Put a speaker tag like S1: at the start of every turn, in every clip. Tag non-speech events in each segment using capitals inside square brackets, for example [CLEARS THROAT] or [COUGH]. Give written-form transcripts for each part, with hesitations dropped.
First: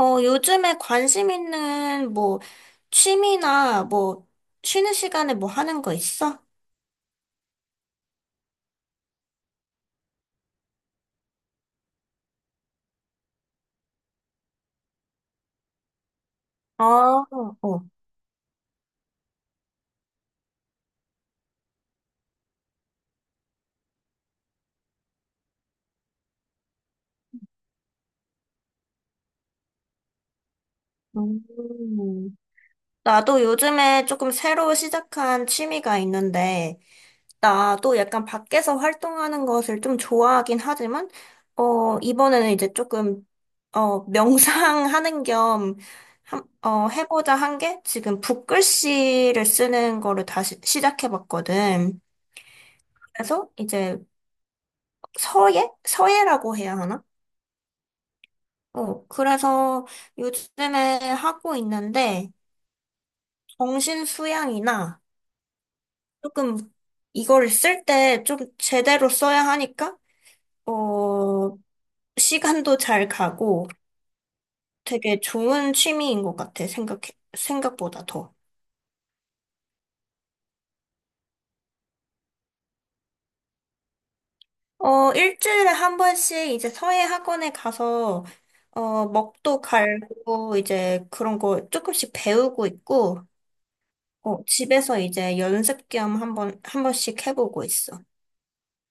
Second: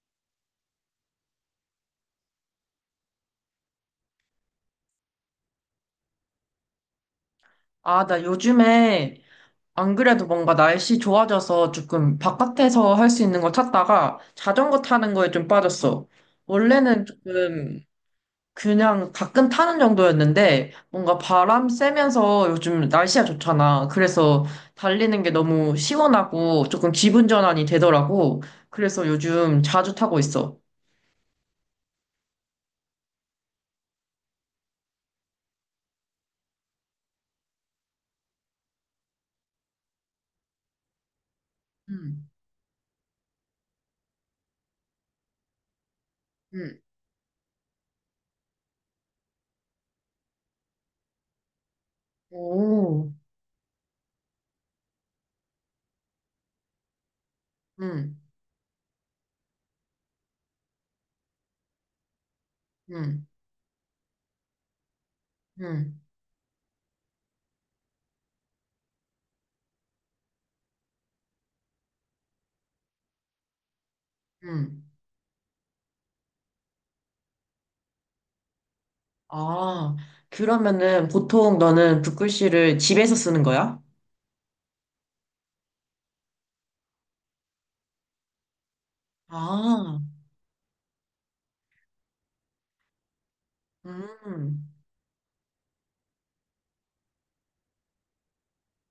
S1: 요즘에 관심 있는 뭐 취미나 뭐 쉬는 시간에 뭐 하는 거 있어?
S2: 아, 나 요즘에 안 그래도 뭔가 날씨 좋아져서 조금 바깥에서 할 수 있는 거 찾다가 자전거 타는 거에 좀 빠졌어.
S1: 아,
S2: 원래는 조금
S1: 어.
S2: 그냥 가끔 타는 정도였는데 뭔가 바람 쐬면서 요즘 날씨가 좋잖아. 그래서 달리는 게 너무 시원하고 조금 기분 전환이 되더라고. 그래서 요즘 자주 타고 있어.
S1: 음. 나도 요즘에 조금 새로 시작한 취미가 있는데, 나도 약간 밖에서 활동하는 것을 좀 좋아하긴 하지만,
S2: 응,
S1: 이번에는 이제 조금, [LAUGHS] 명상하는 겸,
S2: 응,
S1: 해보자 한 게 지금 붓글씨를 쓰는 거를 다시 시작해봤거든.
S2: 오,
S1: 그래서 이제 서예? 서예라고 해야 하나?
S2: 응,
S1: 어, 그래서 요즘에 하고 있는데,
S2: 응,
S1: 정신 수양이나
S2: 응,
S1: 조금 이걸 쓸 때 좀 제대로 써야 하니까, 어, 시간도 잘 가고
S2: 응.
S1: 되게 좋은 취미인 것 같아, 생각보다 더.
S2: 아, 그러면은 보통 너는 붓글씨를 집에서 쓰는 거야?
S1: 어, 일주일에 한 번씩 이제 서예 학원에 가서, 어, 먹도
S2: 아,
S1: 갈고 이제 그런 거 조금씩 배우고 있고, 어,
S2: 음.
S1: 집에서 이제 연습 겸 한 번씩 해보고 있어.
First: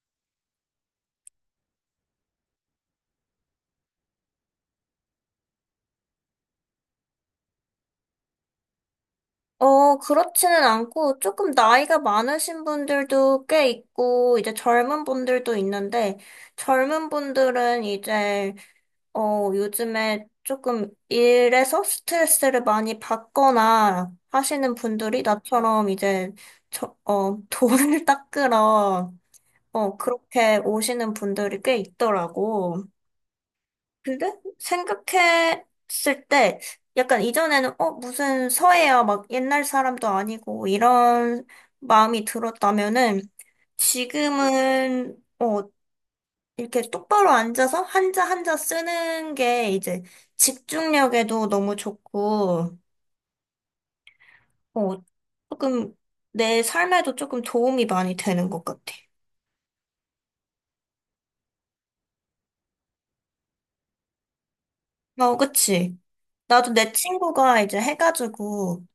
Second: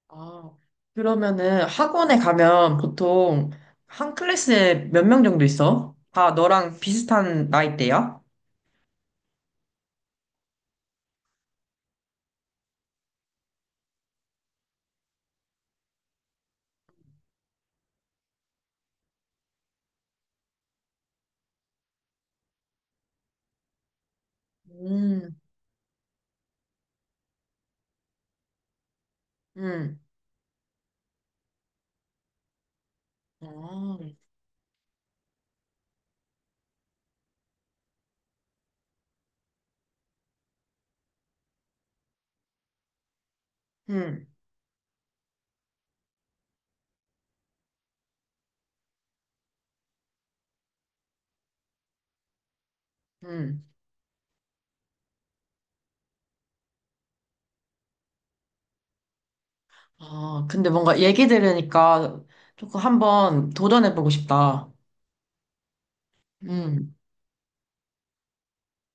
S2: 아, 그러면은 학원에 가면 보통 한 클래스에 몇 명 정도 있어? 다 너랑 비슷한 나이대야?
S1: 어, 그렇지는 않고 조금 나이가 많으신 분들도 꽤 있고, 이제 젊은 분들도 있는데, 젊은 분들은 이제, 요즘에 조금 일에서 스트레스를 많이 받거나 하시는 분들이
S2: 음,
S1: 나처럼 이제, 저, [LAUGHS] 돈을 닦으러, 어,
S2: 음,
S1: 그렇게 오시는 분들이 꽤 있더라고.
S2: 아,
S1: 근데 생각했을 때 약간 이전에는 무슨 서예야 막 옛날 사람도 아니고 이런 마음이 들었다면은
S2: 음,
S1: 지금은 어 이렇게 똑바로 앉아서 한자 한자 쓰는 게 이제 집중력에도 너무 좋고
S2: 음.
S1: 어 조금 내 삶에도 조금 도움이 많이 되는 것 같아.
S2: 아, 근데 뭔가 얘기 들으니까 조금 한번 도전해보고 싶다.
S1: 어 그치? 나도 내
S2: 음,
S1: 친구가 이제 해가지고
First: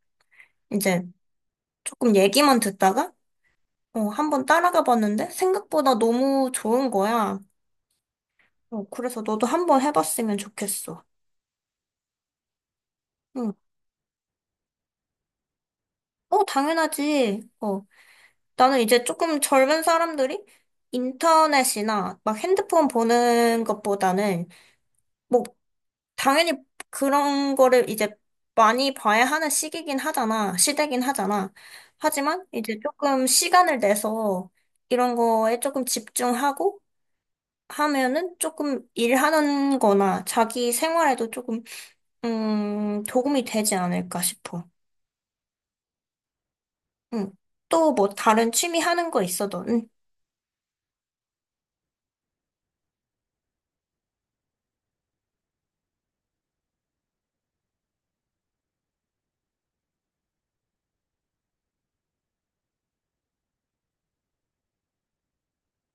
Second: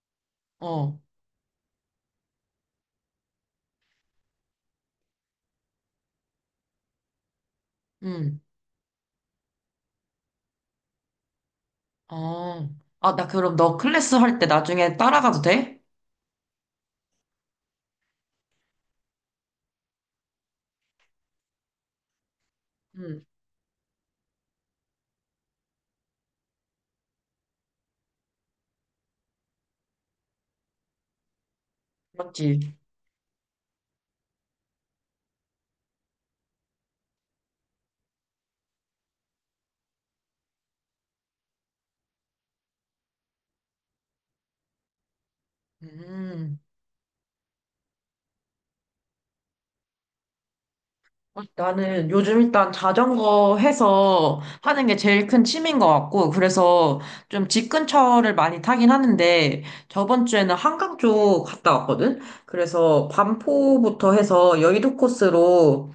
S2: 어,
S1: 이제 조금 얘기만 듣다가 어, 한번 따라가 봤는데 생각보다 너무 좋은 거야.
S2: 음,
S1: 어, 그래서 너도 한 번 해봤으면 좋겠어.
S2: 어. 아, 나
S1: 응.
S2: 그럼 너 클래스 할 때 나중에 따라가도 돼?
S1: 어, 당연하지. 어, 나는 이제 조금 젊은 사람들이 인터넷이나 막 핸드폰
S2: 음,
S1: 보는 것보다는 뭐 당연히 그런 거를 이제 많이 봐야 하는 시기긴 하잖아. 시대긴 하잖아. 하지만
S2: 맞지.
S1: 이제 조금 시간을 내서 이런 거에 조금 집중하고 하면은 조금 일하는 거나 자기 생활에도 조금, 도움이 되지 않을까 싶어.
S2: 음,
S1: 응. 또 뭐 다른 취미 하는 거 있어도, 응.
S2: 어, 나는 요즘 일단 자전거 해서 하는 게 제일 큰 취미인 것 같고, 그래서 좀 집 근처를 많이 타긴 하는데, 저번 주에는 한강 쪽 갔다 왔거든? 그래서 반포부터 해서 여의도 코스로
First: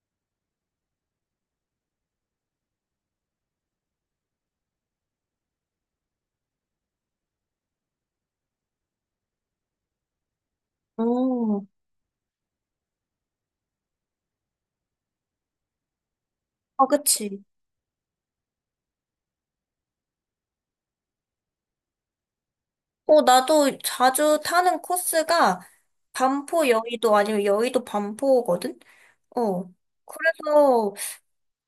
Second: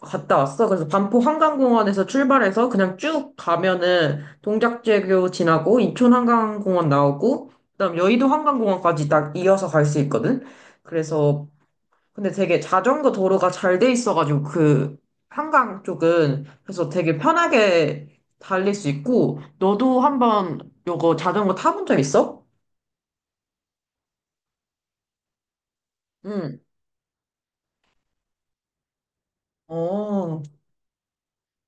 S2: 갔다 왔어. 그래서 반포 한강공원에서 출발해서 그냥 쭉 가면은 동작대교 지나고 인천 한강공원 나오고, 그다음 여의도 한강공원까지 딱 이어서 갈 수 있거든? 그래서
S1: 어,
S2: 근데 되게 자전거 도로가 잘 돼 있어가지고 그 한강 쪽은
S1: 아,
S2: 그래서 되게
S1: 그치.
S2: 편하게 달릴 수 있고 너도 한번 요거 자전거 타본 적 있어?
S1: 어, 나도 자주 타는 코스가
S2: 응.
S1: 반포 여의도 아니면 여의도 반포거든? 어.
S2: 어,
S1: 그래서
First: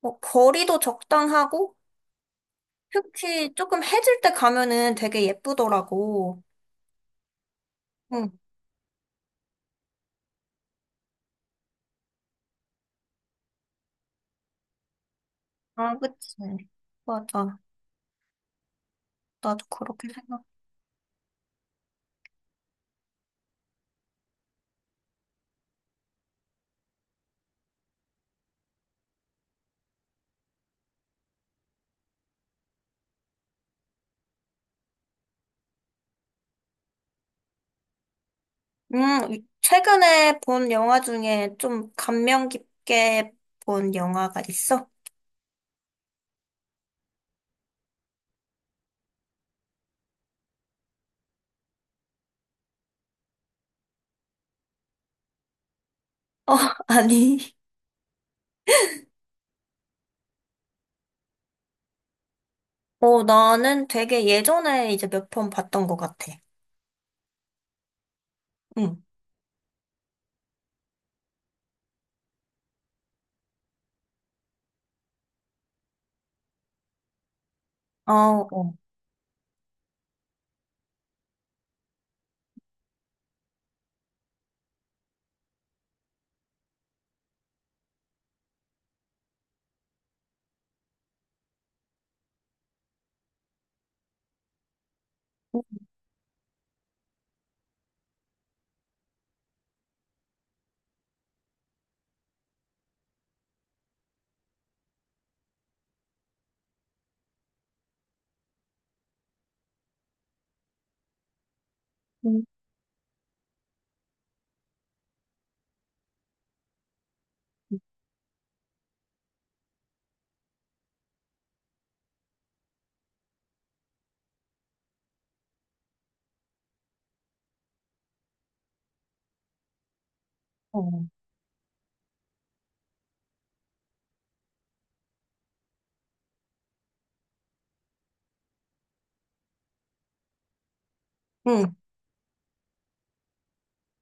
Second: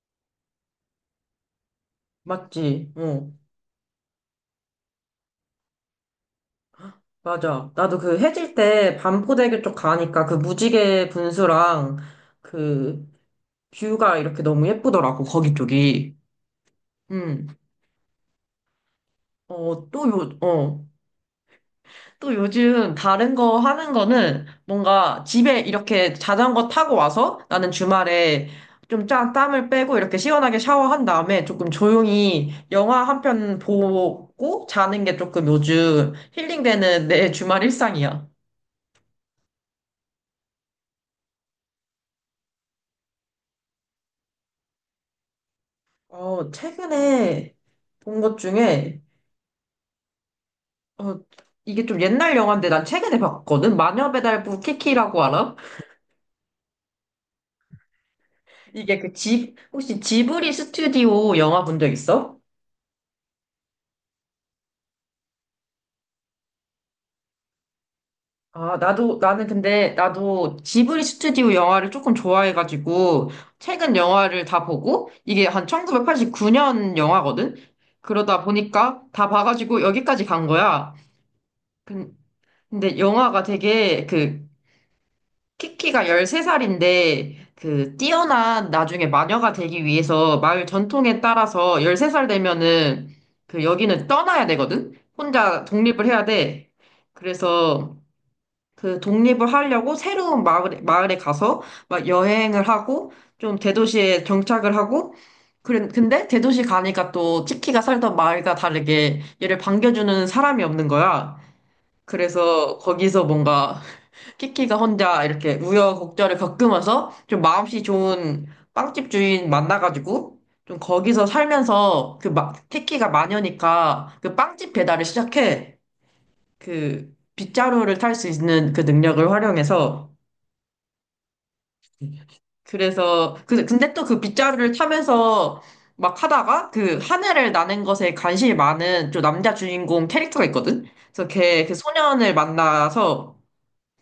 S1: 뭐 거리도 적당하고
S2: 맞지. 어,
S1: 특히 조금 해질 때 가면은 되게 예쁘더라고.
S2: 맞아. 나도 그
S1: 응.
S2: 해질 때 반포대교 쪽 가니까 그 무지개 분수랑 그 뷰가 이렇게 너무 예쁘더라고 거기
S1: 아,
S2: 쪽이.
S1: 그치.
S2: 응.
S1: 맞아. 나도
S2: 어, 또
S1: 그렇게
S2: 요,
S1: 생각해.
S2: 어. 또 요즘 다른 거 하는 거는 뭔가 집에 이렇게 자전거 타고 와서 나는 주말에 좀 짠, 땀을 빼고 이렇게 시원하게 샤워한 다음에 조금 조용히 영화 한 편 보고 자는 게 조금 요즘 힐링되는 내 주말 일상이야.
S1: 음, 최근에 본 영화 중에 좀 감명 깊게 본 영화가 있어?
S2: 어, 최근에 본 것 중에 어, 이게 좀 옛날 영화인데 난 최근에 봤거든. 마녀배달부 키키라고 알아?
S1: 어, [LAUGHS] 아니.
S2: 이게 그 지 혹시 지브리 스튜디오 영화 본 적 있어?
S1: 어, 나는 되게 예전에 이제 몇 편 봤던 것 같아.
S2: 아,
S1: 응.
S2: 나도, 나는 근데, 나도 지브리 스튜디오 영화를 조금 좋아해가지고, 최근 영화를 다 보고, 이게 한 1989년 영화거든?
S1: 어,
S2: 그러다
S1: 어.
S2: 보니까 다 봐가지고 여기까지 간 거야. 근- 근데 영화가 되게, 그, 키키가 13살인데, 그, 뛰어난 나중에 마녀가 되기 위해서 마을 전통에 따라서 13살 되면은, 그, 여기는 떠나야 되거든? 혼자 독립을 해야 돼. 그래서, 그 독립을 하려고 새로운 마을에, 가서 막 여행을 하고 좀 대도시에 정착을 하고 그래, 근데 대도시 가니까 또 치키가 살던 마을과 다르게 얘를 반겨주는 사람이 없는 거야. 그래서 거기서 뭔가 [LAUGHS] 키키가 혼자 이렇게 우여곡절을 겪으면서 좀 마음씨 좋은 빵집 주인 만나가지고 좀 거기서 살면서 그 마, 키키가 마녀니까 그 빵집 배달을 시작해. 그 빗자루를 탈 수 있는 그 능력을 활용해서
S1: 응. 어.
S2: 그래서 그 근데 또 그 빗자루를 타면서 막 하다가 그 하늘을 나는 것에 관심이 많은 좀 남자 주인공 캐릭터가 있거든. 그래서 걔
S1: 응.
S2: 그 소년을 만나서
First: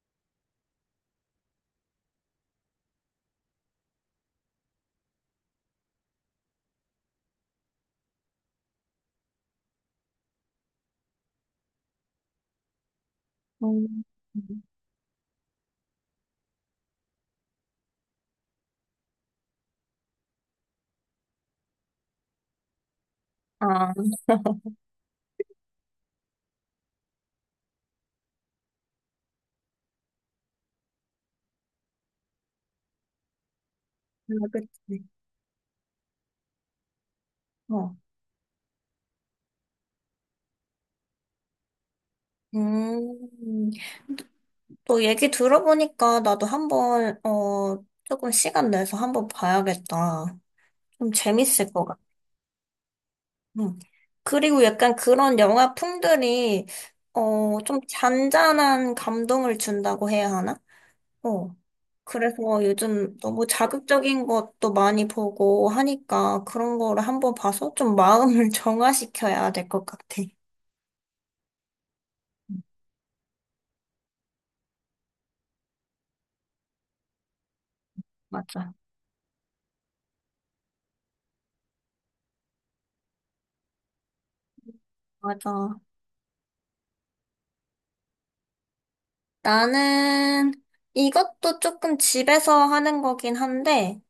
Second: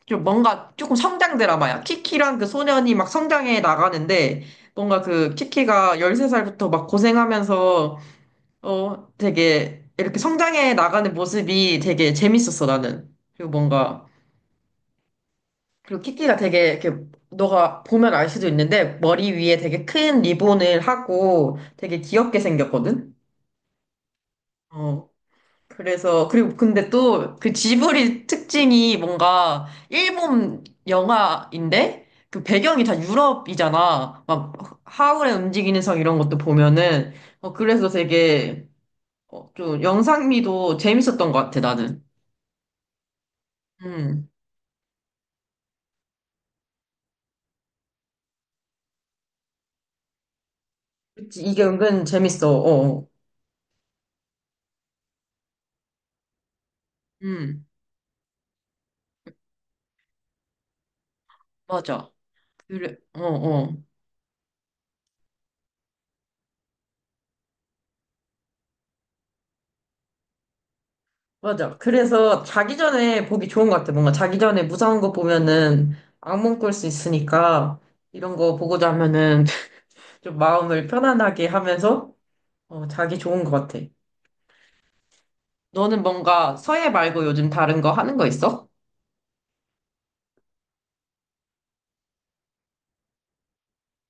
S2: 좀 뭔가 조금 성장 드라마야. 키키랑 그 소년이 막 성장해 나가는데 뭔가 그 키키가 13살부터 막 고생하면서 어 되게 이렇게 성장해 나가는 모습이 되게 재밌었어 나는. 그리고
S1: 음.
S2: 뭔가 그리고 키키가 되게 이렇게 너가 보면 알 수도 있는데 머리 위에 되게 큰 리본을 하고 되게 귀엽게 생겼거든?
S1: 아,
S2: 어. 그래서 그리고 근데 또 그 지브리 특징이 뭔가 일본 영화인데 그 배경이 다 유럽이잖아. 막
S1: 그치.
S2: 하울의 움직이는 성 이런 것도 보면은 어 그래서
S1: 어.
S2: 되게 어, 좀 영상미도 재밌었던 것 같아 나는.
S1: 음,
S2: 음.
S1: 또 얘기 들어보니까 나도 조금 시간 내서 한번 봐야겠다. 좀
S2: 그치 이게
S1: 재밌을 것 같아.
S2: 은근 재밌어. 어. 어.
S1: 음. 그리고 약간 그런 영화 풍들이
S2: 음.
S1: 좀 잔잔한 감동을 준다고 해야 하나? 어.
S2: 맞아.
S1: 그래서
S2: 그래.
S1: 요즘
S2: 어,
S1: 너무
S2: 어.
S1: 자극적인 것도 많이 보고 하니까 그런 거를 한번 봐서 좀 마음을 [LAUGHS] 정화시켜야 될 것 같아.
S2: 맞아. 그래서 자기 전에 보기 좋은 것 같아. 뭔가 자기 전에 무서운 거 보면은 악몽 꿀 수 있으니까 이런 거
S1: 맞아.
S2: 보고자 하면은 [LAUGHS] 좀 마음을 편안하게 하면서 어, 자기 좋은 것 같아.
S1: 맞아.
S2: 너는 뭔가 서예 말고 요즘 다른 거 하는 거 있어?
S1: 나는 이것도 조금 집에서 하는 거긴 한데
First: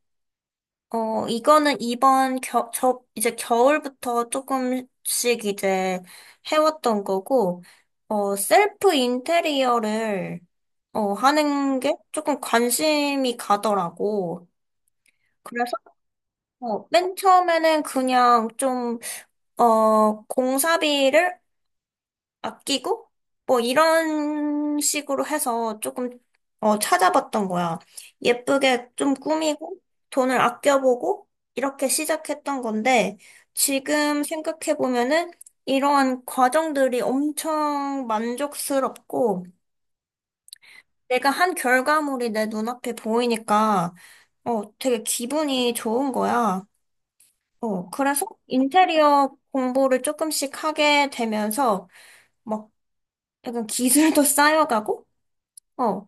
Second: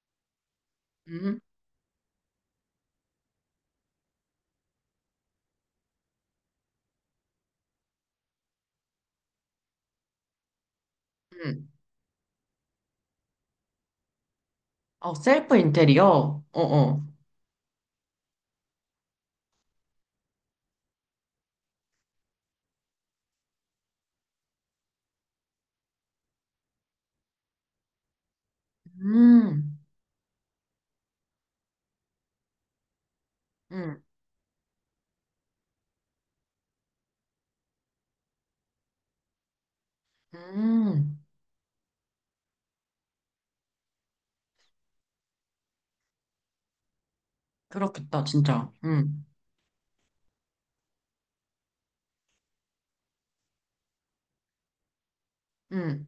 S1: 어,
S2: 음,
S1: 이거는 이제 겨울부터 조금씩 이제 해왔던 거고, 어, 셀프 인테리어를, 어,
S2: 음.
S1: 하는 게 조금 관심이 가더라고.
S2: 어, 셀프
S1: 그래서,
S2: 인테리어? 어,
S1: 어,
S2: 어.
S1: 맨 처음에는 그냥 좀, 어, 공사비를 아끼고 뭐 이런 식으로 해서 조금 어, 찾아봤던 거야. 예쁘게 좀
S2: 음,
S1: 꾸미고 돈을 아껴보고 이렇게 시작했던 건데
S2: 음,
S1: 지금 생각해보면은 이러한 과정들이 엄청 만족스럽고
S2: 음.
S1: 내가 한 결과물이 내 눈앞에 보이니까 어, 되게 기분이 좋은 거야. 어,
S2: 그렇겠다,
S1: 그래서
S2: 진짜.
S1: 인테리어 공부를 조금씩 하게 되면서 막 약간 기술도 [LAUGHS] 쌓여가고
S2: 음.
S1: 어,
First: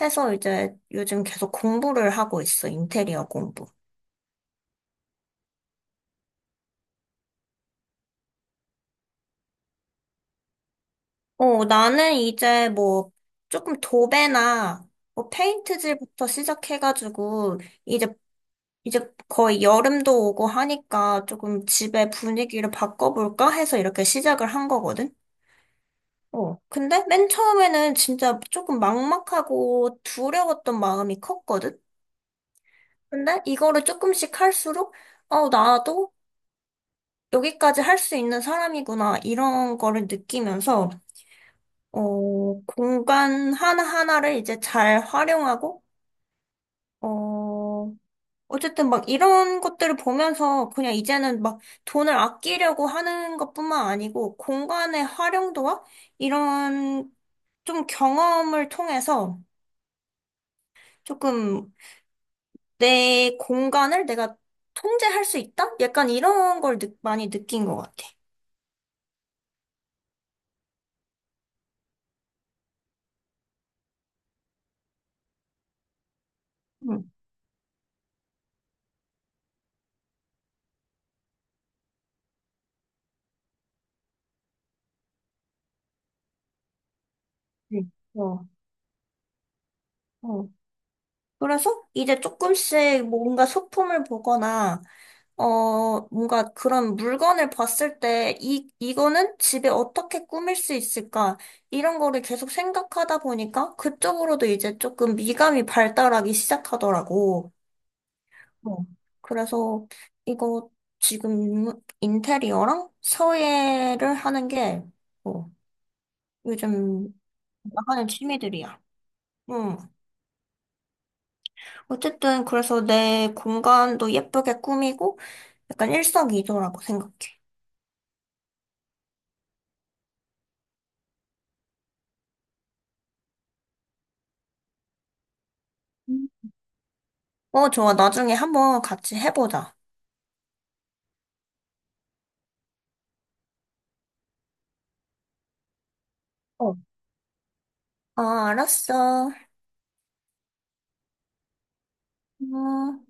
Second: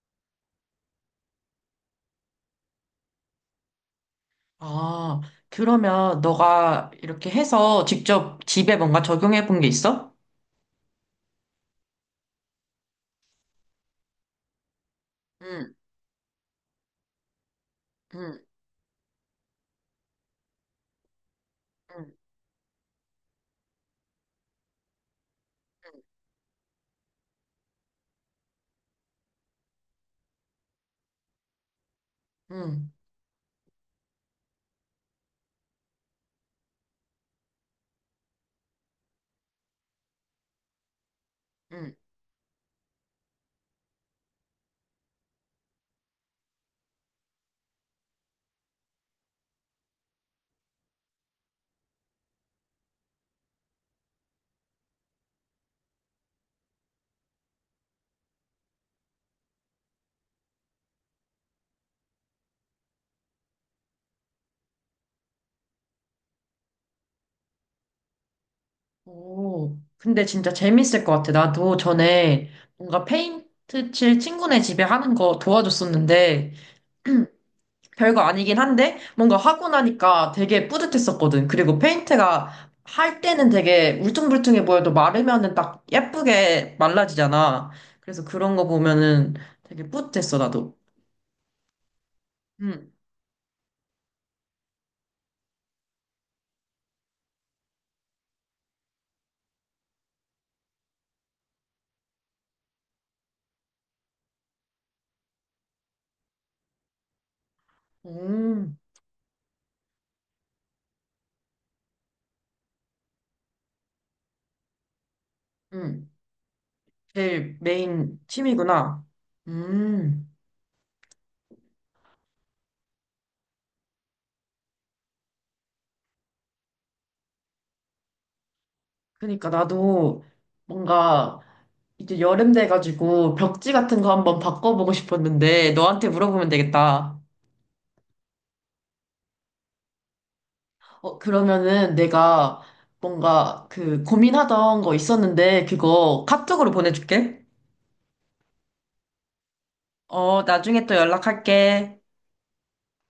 S1: 해서 이제 요즘 계속 공부를 하고 있어, 인테리어 공부.
S2: 아, 그러면 너가 이렇게 해서 직접 집에 뭔가 적용해 본 게 있어?
S1: 어, 나는 이제 뭐 조금 도배나 뭐 페인트질부터 시작해가지고 이제
S2: 응,
S1: 이제 거의 여름도 오고 하니까 조금 집의
S2: 응,
S1: 분위기를 바꿔볼까 해서 이렇게 시작을 한 거거든. 어, 근데 맨 처음에는 진짜 조금 막막하고 두려웠던 마음이 컸거든.
S2: 응, 응.
S1: 근데 이거를 조금씩 할수록 어, 나도 여기까지 할 수 있는 사람이구나, 이런 거를 느끼면서,
S2: 응.
S1: 어, 공간 하나하나를 이제 잘 활용하고, 어, 어쨌든 막 이런 것들을 보면서 그냥 이제는 막 돈을 아끼려고 하는 것뿐만 아니고, 공간의 활용도와 이런 좀 경험을 통해서 조금 내 공간을 내가 통제할 수 있다? 약간 이런 걸 많이 느낀 것 같아.
S2: 오, 근데 진짜 재밌을 것 같아. 나도 전에 뭔가 페인트 칠 친구네 집에 하는 거 도와줬었는데,
S1: 응.
S2: [CLEARS THROAT] 별거 아니긴 한데, 뭔가 하고 나니까 되게 뿌듯했었거든. 그리고 페인트가 할 때는 되게 울퉁불퉁해 보여도 마르면은 딱 예쁘게 말라지잖아.
S1: 네.
S2: 그래서
S1: 어.
S2: 그런 거 보면은 되게 뿌듯했어,
S1: 어.
S2: 나도.
S1: 그래서 이제
S2: 응,
S1: 조금씩 뭔가 소품을 보거나, 어, 뭔가 그런 물건을 봤을 때, 이거는 집에 어떻게 꾸밀 수 있을까? 이런 거를 계속 생각하다 보니까 그쪽으로도 이제 조금 미감이 발달하기 시작하더라고.
S2: 오,
S1: 어. 그래서 이거 지금 인테리어랑 서예를 하는 게, 어,
S2: 응.
S1: 요즘
S2: 제일
S1: 나가는
S2: 메인
S1: 취미들이야.
S2: 취미구나.
S1: 응.
S2: 음.
S1: 어쨌든 그래서 내 공간도 예쁘게 꾸미고 약간 일석이조라고 생각해.
S2: 그러니까 나도 뭔가 이제 여름 돼가지고 벽지 같은 거 한번 바꿔보고 싶었는데 너한테
S1: 음.
S2: 물어보면 되겠다.
S1: 어, 좋아. 나중에 한번 같이 해보자.
S2: 어, 그러면은 내가 뭔가 그 고민하던 거 있었는데 그거 카톡으로
S1: 어,
S2: 보내줄게.
S1: 아, 알았어.
S2: 어, 나중에 또 연락할게.
S1: 음.